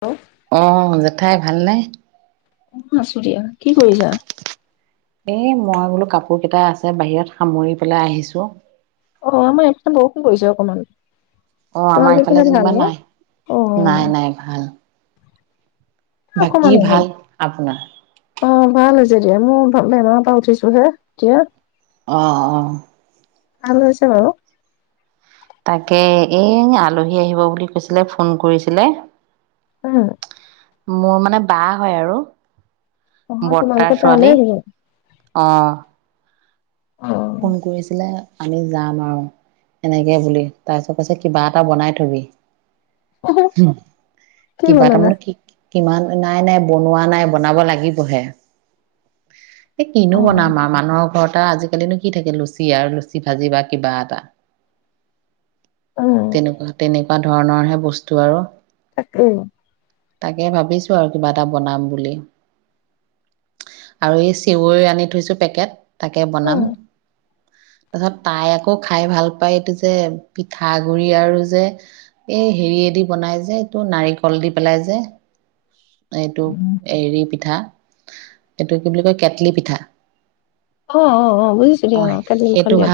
অ অ জেঠাই ভালনোই অ আছো দিয়া কি কৰিছা? এই মই বোলো কাপোৰ কেইটা আছে বাহিৰত সামৰি পেলাই আহিছো। অ আমাৰ এইফালে বৰষুণ পৰিছে অকমান। অ আমাৰ তোমালোকৰ ইফালে ফালে ভাল যেনিবা ন? নাই, অ', নাই নাই ভাল এ বাকী অকমান আগত ভাল আপোনাৰ? অ ভাল হৈছে দিয়া মোৰ বেমাৰৰ পৰা উঠিছো হে এতিয়া আহঁ অঁ আ মছ ম তাকে এ আলহী আহিব বুলি কৈছিলে ফোন কৰিছিলে অ মোৰ মানে বা হয় আৰু অ বৰ্তাৰ তোমালোকৰ ত ছোৱালী হ'লে আহ অঁ ফোন অ', কৰিছিলে আমি যাম আৰু এনেকে বুলি তাৰপিছত কৈছে কিবা এটা বনাই থবি। কি ব তাৰ মানে কি কিমান নাই নাই বনোৱা নাই বনাব লাগিবহে এই কিনো অ', বনাম আৰু মানুহৰ ঘৰত আজিকালি ন কি থাকে লুচি আৰু লুচি ভাজি বা কিবা এটা উম, তেনেকুৱা, তেনেকুৱা বা ধৰণৰ হে বস্তু আৰু তাক উম তাকে ভাবিছো আৰু কিবা এটা বনাম বুলি আৰু এই চেৱৈ আনি থৈছো পেকেট। তাকে উম, বনাম তাৰছত তাই আকৌ খাই ভাল পায় এইটো যে পিঠাগুৰি আৰু যে এই হেৰিয়েদি বনাই যে এইটো নাৰিকল দি পেলাই যে এইটো এৰী পিঠা এইটো কি বুলি কয় কেটলি পিঠা। অ, অ, অ বুজিছো দিয়া অ কেই মুখন দিয়া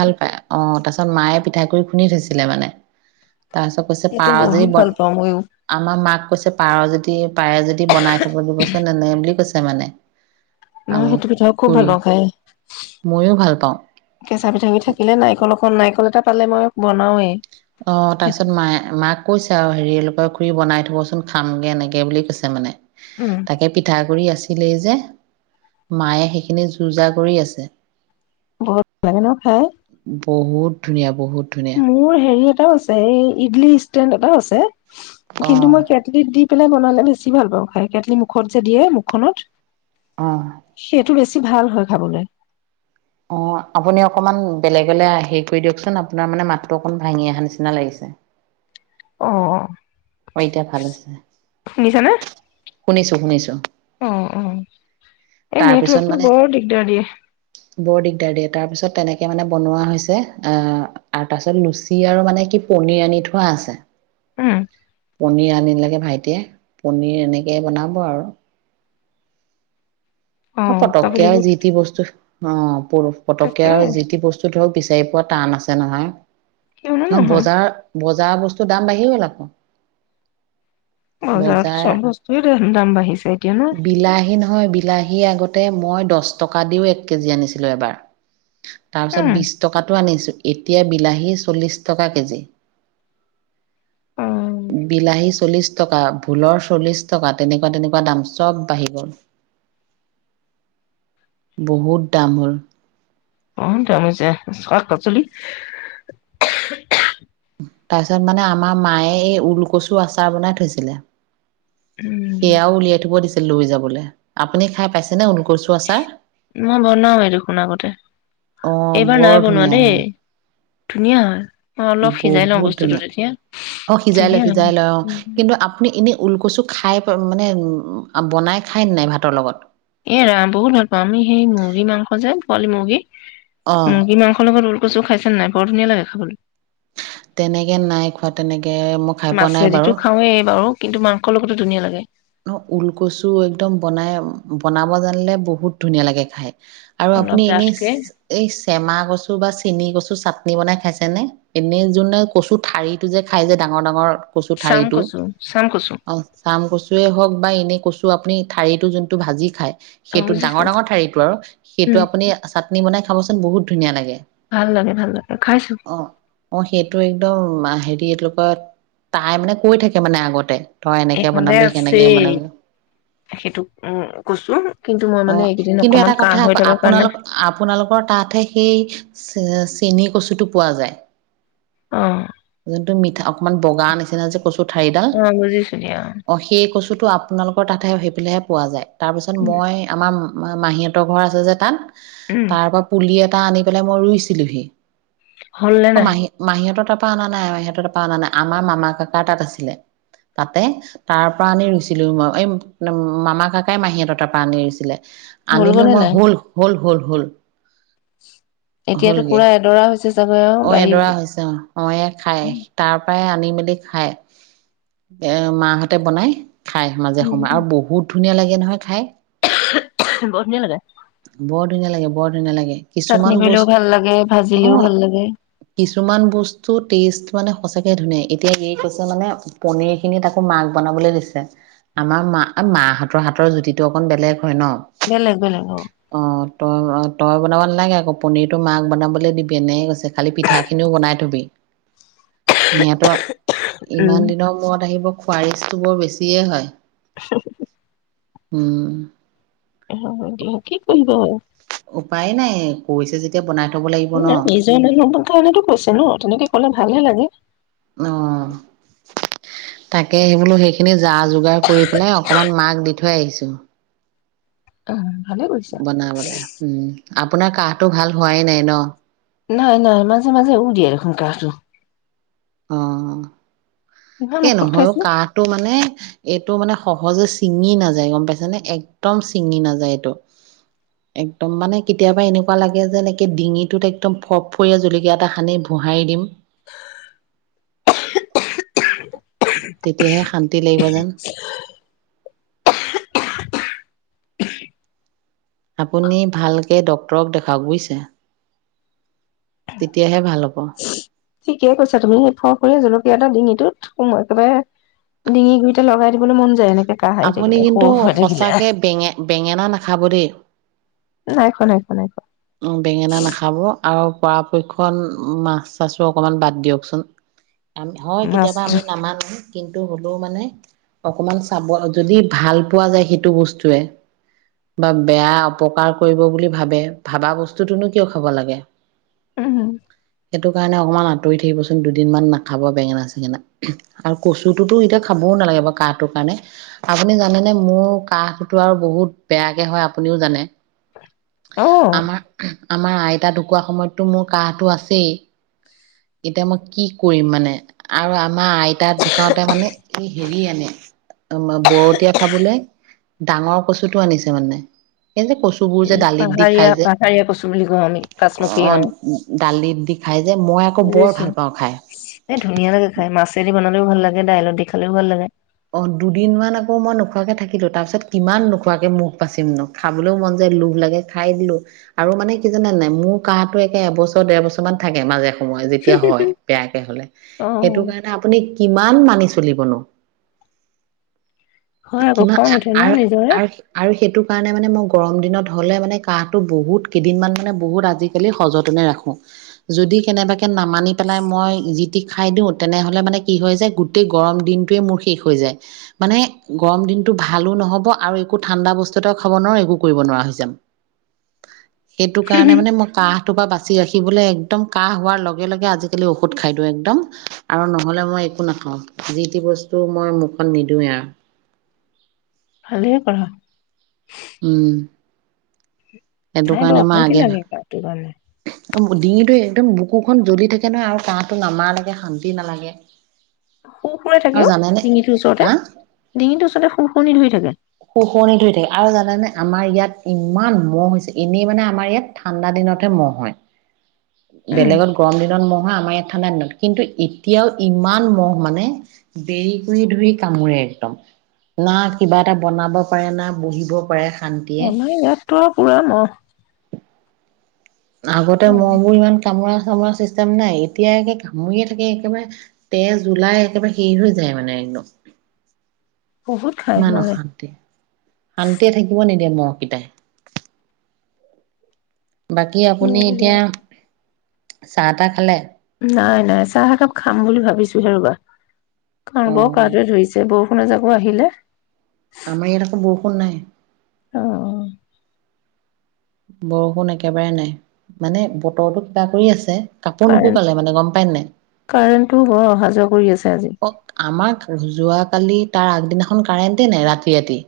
তাৰিছত মায়ে পিঠা কৰি খুন্দনি থৈছিলে মানে তাৰপিছত কৈছে সেইটো পাৰ বহুত যদি ভাল বন পাওঁ মইও আমাৰ মাক কৈছে পাৰ যদি পাৰে যদি বনাই থব দিবচোন এনে বুলি কৈছে মানে নহ আৰু সেইটো পিঠাও খুব ভাল খুৰী পাওঁ খায়, ময়ো ভাল পাওঁ কেঁচা পিঠাি থাকিলে নাইিকল নাৰিকল এটা পালে মই বনাওৱেই অ তাৰ সেইটো পিছত মায়ে মাক কৈছে আৰু হেৰিলৰ খুৰী বনাই থ কবচোন খামগে এনেকে বুলি কৈছে মানে উম, তাকে পিঠা যে মায়ে সেইখিনি যো যা কৰি আছে বৰ লাগে ন খাই [unintelligible] বহুত ধুনীয়া বহুত ধুনীয়া মোৰ হেৰি এটাও আছে এই ইডলি ষ্টেণ্ড এটাও আছে অ কিন্তু মই কেটলিত দি পেলাই বনালে বেছি ভাল পাওঁ খাই কেটলি মুখত যে দিয়ে মুখখনত অ সেইটো বেছি বে ভাল হয় খাবলৈ বেলেগলৈ হেৰি কৰি দিয়কচোন আপোনাৰ মানে মাতটো অকমান ভাঙি অহা নিচিনা লাগিছে অ অ অ এতিয়া ভাল হৈছে শুনিছোঁ শুনিছোঁ অ অ এই তাৰপিছত নেটৱৰ্কটো মানে বৰ দিগদাৰ দিয়ে বৰ দিগদাৰ দিয়ে তাৰ পিছত তেনেকে মানে বনোৱা হৈছে আহ আৰু তাৰপিছত লুচি আৰু মানে কি পনিৰ আনি থোৱা আছে উম পনীৰ আনিলোগে ভাইটিয়ে পনীৰ এনেকৈ বনাব আৰু অ', কাবুলী পটকীয়া বুট জিতি বস্তু অম তাকে পটকীয়াাৰ যিি বস্তু ধৰক বিচাৰি পোৱা টান আছে জনহ কিয়নো ন নহয় বজাৰ বজ যা বস্তুৰ দাম বাঢ়ি লাব বজাৰত চব বস্তু দাম বাঢ়িছে এতিয়া ন বিলাহী নহয় বিলাহী আগতে তে মই দহ টকা দিও এক কেজি আনিছিলোঁ এবাৰ তাৰ পিছত উম বিশ টকাাতটো আনিছো এতিয়া বিলাহী চল্লিছ টকা কেজি অ ভোুলৰ চল্লিশ টকা তেনেকুৱা তেনেকুৱা দাম চব বাঢ়ি গ'ল বহুত দাম হ'ল। অ' দাম হৈছে [unintelligible] পাচলি। তাৰপিছত মানে আমাৰ মায়ে এই ওলকচু আচাৰ বনাই থৈছিলে। উম সেয়াও উলিয়াই থব দিছিল লৈ যাবলে। আপুনি খাই পাইছে নে [unintelligible] মই বনাও য়ে দেখোন আগতে অ' এইবাৰ বৰ নাই বনোৱা ধুনীয়া দেই। হয়, ধুনীয়া হয়। মই অলপ সিজাই লওঁ বহুত বস্তুটো ধুনীয়া। তেতিয়া অ সিজাই লয় ধুনীয়া - সিজাই লয় অ', কিন্তু আপুনি এনেই ঊলকুচু খাই মানে বনাই খায় নে নাই ভাতৰ লগত? এ ৰাম বহুত ভাল পাওঁ আমি সেই মুৰ্গী মাংস যেন পোৱালী মুৰ্গী অ' মুৰ্গী মাংসৰ লগত ঊলকচু [unintelligible] নাই বৰ ধুনীয়া লাগে খাবলৈ। তেনেকে নাই খোৱা তেনেকে মই খাই পোৱা নাই মাছেদিতো বাৰু। খাওঁৱেই বাৰু কিন্তু মাংসৰ লগতো ধুনীয়া লাগে। ন ওলকচু একদম বনাই - বনাব জানিলে বহুত ধুনীয়া লাগে খাই। আৰু অলপ আপুনি এনেই ডাঠকে এই চেমা কচু বা চেনি কচু চাত [unintelligible] বনাই খাইছে নে? এনেই যোনে কচু ঠাৰি টো যে খাই যে ডাঙৰ ডাঙৰ কচু ঠাৰি চাম টো। কচু চাম কচু অহ চাম কচু। হওক বা এনেই কচু আপুনি ঠাৰিটো যোনটো ভাজি খায় অ সেইটো বুজিছো ডাঙৰ-ডাঙৰ ঠাৰিটো আৰু, সেইটো উম আপুনি চাটনি বনাই খাবচোন বহুত ধুনীয়া লাগে। ভাল লাগে ভাল লাগে খাইছো অ' - অ' সেইটো একদম [unintelligible] [unintelligible] তাই মানে কৈ থাকে মানে আগতে তই এনেকৈ এইফালে বনাবি কেনেকে। আছেই [unintelligible] সেইটো উম কচু কিন্তু মই মানে অ'। এইকেইদিন কিন্তু অকমান এটা কাহ কথা হৈ আকৌ থকাৰ কাৰণে আপোনালোক - আপোনালোকৰ তাতহে সেই চেনী কচুটো পোৱা যায়। অ যোনটো মিঠা [unintelligible] [unintelligible] বগা নিচিনা যে কচু অ' বুজিছোঁ দিয়া। এই কচু টো আপোনালোকৰ তাতহে সেইফালেহে পোৱা যায়। তাৰপিছত উম মই আমাৰ মা - মাহীহতৰ ঘৰ আছে যে তাত উম, তাৰ পৰা পুলি এট টা আনি পেলাই মই ৰুইছিলোহি। হ'ল নে অ নাই মাহী- মাহীঁতৰ তাত পা না নাই সিততে পা না নাই। আমাৰ মামা কাকাৰ তাত আছিলে। তাতে তাৰপৰা আনি ৰুইছিলোঁ মই। এই মামা কাকাই মাহীঁতৰ তাৰপৰা আনি ৰুইছিলে। হ'ল আনিলো গ'ল নে মই নাই হ'ল-হ'ল-হ'ল। হল এতিয়াতো হলগে। পুৰা এডৰা হৈছে চাগৈ আৰু অ বাঢ়ি এডৰা হৈছে। অ অয়ে চ্ছচ্ছখাই। তাৰ পৰাই আনি মেলি খায়। এ মাহ তাতে বনাই। খাই মাজে সময়ে উম আৰু বহুত ধুনীয়া লাগে নহয় খাই। বৰ ধুনীয়া লাগে। বৰ ধুনীয়া লাগে বৰ ধুনীয়া লাগে। কিছুমান চাটনি কৰিলেও ভাল লাগে, বস্তু--অ ভাজিলেও ভাল লাগে, কিছুমান বস্তু টেষ্ট মানে সঁচাকে ধুনীয়া। এতিয়া কি কৈছে মানে পনীৰ খিনিত আকৌ মাছ বনাবলৈ দিছে। আমাৰ মা মাহতৰ হাতৰ জুতিটো অকন বেলেগ। হয়। ন বেলেগ বেলেগ অ তই তই বনাব নালাগে আকৌ। পনীৰটো মাক বনাবলৈ দিবি এনেই কৈছে। খালি পিঠাখিনিও বনাই থ'বি। নত [unintelligible] ইমান উম দিনৰ মূৰত আহিব খোৱাৰ ইচ্ছা বৰ বেছিয়ে হয়। হুমহু উম এ হ'ব দিয়ক কি কৰিব উপায় নাই কৈছে যেতিয়া বনাই থব লাগিব ন নিজৰ মানুহ কাৰণেতো কৈছে ন? তেনেকে ক'লে ভালহে লাগে। অ তাকে সেই বোলো সেইখিনি যা যোগাৰ কৰি পেলাই অকনমান মাক দি থৈ আহিছোঁ। অ ভালে কৰিছা। বনাবলে উম। আপোনাৰ কাহটো ভাল হোৱাই নাই ন? নাই-নাই মাজে-মাজে উহ দিয়ে দেখোন কাঁহটো। অ এই ঔষধ নহয় অ খাইছো। কাঁহটো মানে এইটো মানে সহজে ছিঙি নাযায় গম পাইছা নে একদম ছিঙি নাযায় এইটো। একদম মানে কেতিয়াবা এনেকোৱা লাগে যেনে একে ডিঙিটোত একদম ফফফৰীয়া জলকীয়া এটা সানি ভোহাৰি দিম। তেতিয়াহে শান্তি লাগিব যেন। আপুনি ভালকে ড্ক্তৰক দেখাওক বুজিছে? তেতিয়াহে ভাল হ'ব। ঠিকেইে কৈছা তুমিফৰ স জলকীয়া এটা ডিঙিটো একেবাৰে ডিঙি গুৰিতে লগাই দিবলৈ মন যায় এনেকে। কাহ আহি আপুনি থাকিলে কিন্তু সৰু হৈ থাকিলে সচাকে বেঙে বেঙেনা নাখাব দেই। নাই খোৱা নাই খোৱা নাই খোৱা। বেঙেনা নাখাব। আৰু পৰাপক্ষত মাছ চাছো অকমান বাদ দিয়কচোন। হয় কেতিয়াবা মাছটো আমি নামানো। কিন্তু হ'লেও মানে অকমান চাব যদি ভাল পোৱা যায় সেইটো বস্তুৱে বা বেয়া অপকাৰ কৰিব বুলি ভাবে ভাবা বস্তুটোনো কিয় খাব লাগে? উম সেইটো কাৰণে অকণমান আঁতৰি থাকিবচোন দুদিন মমান নাখাব অকণমান আঁতৰি থাকিবসোণ দুদিন মান নকাহবো বেঙেনা চেঙেনা। আৰু কচুটোতো এতিয়া খাবও নাগে কাহটোৰ কাৰণে। আপুনি জানেনেে? মোৰ কাহতো আৰু বহুত বেয়াকে হয় আপুনিও জানে। অ আমাৰ আমাৰ আইতা ঢুকোৱাৰ সময়ততো মোৰ কাহটো আছেই! এতিয়া মই কি কৰিম মানে? আৰু আমাৰ আইতাৰ দোকতে মানে এই হেৰি আনে বৰতীয়া ফাবলৈ ডাঙৰ কচুটো আনিছে মানে। যে কচু বোৰ যে দালিত দি খাই পাহাৰীয়া যে? পাহাৰীয়া কচু বুলি কওঁ আমি পাঁচমুখী অ দালিত দি খাই যে? মই বৰ বুছো ভাল পাওঁ খাই এ ধুনীয়া লাগে খাই। মাছেদি বনালেও ভাল। ভাল লাগে দাইলততি খালেও ভাল লাগে। অ দুদিনমান আকৌ মই নোখোৱাকে থাকিলো তাৰপিছত দুদিন মান আকৌ মই নোখোৱা কে থাকিলোঁ। তাৰপিছত কিমান নোখোৱাকে মুখ বাাচিম নো? খাবলৈও মন যায় লোভ লাগে খাই দিলো। আৰু মানে কি জানে নাই? মোৰ কাহো একে এবছৰ ডেৰ বছৰ মান থাকে। মাজে য় যেতিয়া হয় বেয়াকে হলে। অ সেইটো কাৰণ আপুনি কি? ইমান মানি চলিব ন? হয় আকৌ কিমান খং উঠে ন নিজৰে আৰু-আৰু-আৰু সেইটো কাৰণে মানে মই গৰম দিনত হ'লে মানে কাহটো বহুত কেইদিনমান মানে গৰম দিনত হলে মানে কাঁহটো বহুত কেইদিনমান মানে বহুত আজিকালি সযতনে ৰাখো। যদি কেনেবাকে নামানি পেলাই মই যি টি খাই দিওঁ, তেনেহলে মানে কি হয় যায় গোটেই গৰম দিনটোৱে মোৰ শেষ হৈ যায়। মানে গৰম দিনতটো ভালো নহ'ব আৰু একো ঠাণ্ডা বস্তু এটাও খাব নোৱাৰো একো কৰিব নোৱাৰা হৈ যাম। সেইটো কাৰণে মানে মই কাহ পা বাচি ৰাখিবলৈ একদম কাহ হোৱাৰ লগে-লগে আজিকালি ঔষধ খাই দিওঁ একদম আৰু নহলে মই একো নাখাওঁ, যি টি বস্তু মই মুখত নিদিওঁৱে আৰু। হাল পঢ়া। উম সেইটো নাই বাৰু কাৰণে মই অশান্তি আগে লাগে গাটো কাৰণে। ভ। ডিঙিটো একদম বুকুখন জ্বলি থাকে নহয়, আৰু কাহটো নামাৰ লাগে শান্তি নালাগে। শু ফুৰে আৰু থাকেও জানেনে ডিঙিটোৰ ওচৰতে, হা ডিঙিটোৰ ওচৰতে শু শুৰণনি ধৰি থাকে। শুকনি থৈ থাকে আৰু জানোনে, আমাৰ ইয়াত ইমান মহ হৈছে, এনেই মানে আমাৰ ইয়াত ঠাণ্ডা দিনতহে মহ হয়। উম। বেলেগত গৰম দিনত নহয় আমাৰ ইয়াত দিনত কিন্তু এতিয়াও ইমান মহ মানে, দেৰি কৰি ধৰি কামোৰে একদম। না কিবা এ এটা বনাব পাৰে না বহিব পাৰে শান্তিয়ে। আমাৰ ইয়াততো আৰু পুৰা ন? আগতে মই বোৰ ইমান কামৰ ৰ চিষ্টেম নাই এতিয়া একে ঘুৰিয়ে থাকে একেবাৰে তেজ জুলাই একেবাৰে শেষ হৈ যায় মানে একদম। বহুত খাই ইমান মহে। অশান্তি শান্তিয়ে থাকিব নিদিয়ে মহ ি [unintelligible] তাই বাকী আপুনি এতিয়া। চাহ তাহ খালে? নাই নাই চাহ একাপ খাম বুলি ভাবিছো হে ৰবা! কাৰণ অ ব কাগতৰিছে বুত। কোনে জাকো আহিলে। আমাৰ ইৰক বৰষুণ নাই। অ, অ বৰষুণ একেবাৰে নাই মানে বতৰৰতো কিবা কৰি আছে। কাপোৰ কাৰেণ্ট নুশুকালে মানে গম পায় নাই কাৰেণ্টটো অ অহা যোৱা কৰি আছে। আজি অ আমাক ৰো যোৱা। কালি তাৰ আগদিনাখন কাৰেণ্টে নাই ৰাতি, ৰাতি।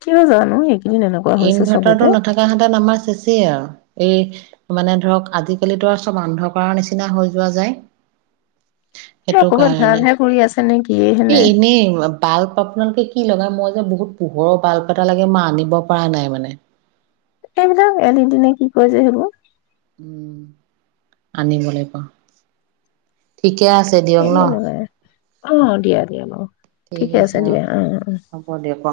কিয় জানো এইকেইদিন এনেকুৱা হৈছে ইনভাৰ্টাৰটো চবতে। নথকা হাতত আমাৰ শেষেই আৰু এই মানে ধৰক আজিকালিতো আৰু চব অন্ধকাৰ নিচিনা হৈ যোৱা যায়। কিবা সেইটো ক'ৰবাত কাৰণে ঘাঁহ-ঘাঁহ কৰি আছে নে কিয়ে এ হেনে এনে বাল্ব আপোনালোকে স লগাই মই যে বহুত পোহৰৰ বাল। এটা লাগে মই আনিব পৰা নাই মানে। এইবিলাক এদ দিনে কি কয় যে সেইবোৰ উম আনিবলৈ কাওঁ ঠিক ঠিকে আছে দিয়ক ন। সেইবোৰে লগাই অ দিয়া দিয়া অ ঠিক ঠিকে আছে অ দিয়া অ'। হ'ব দিয়ক অ।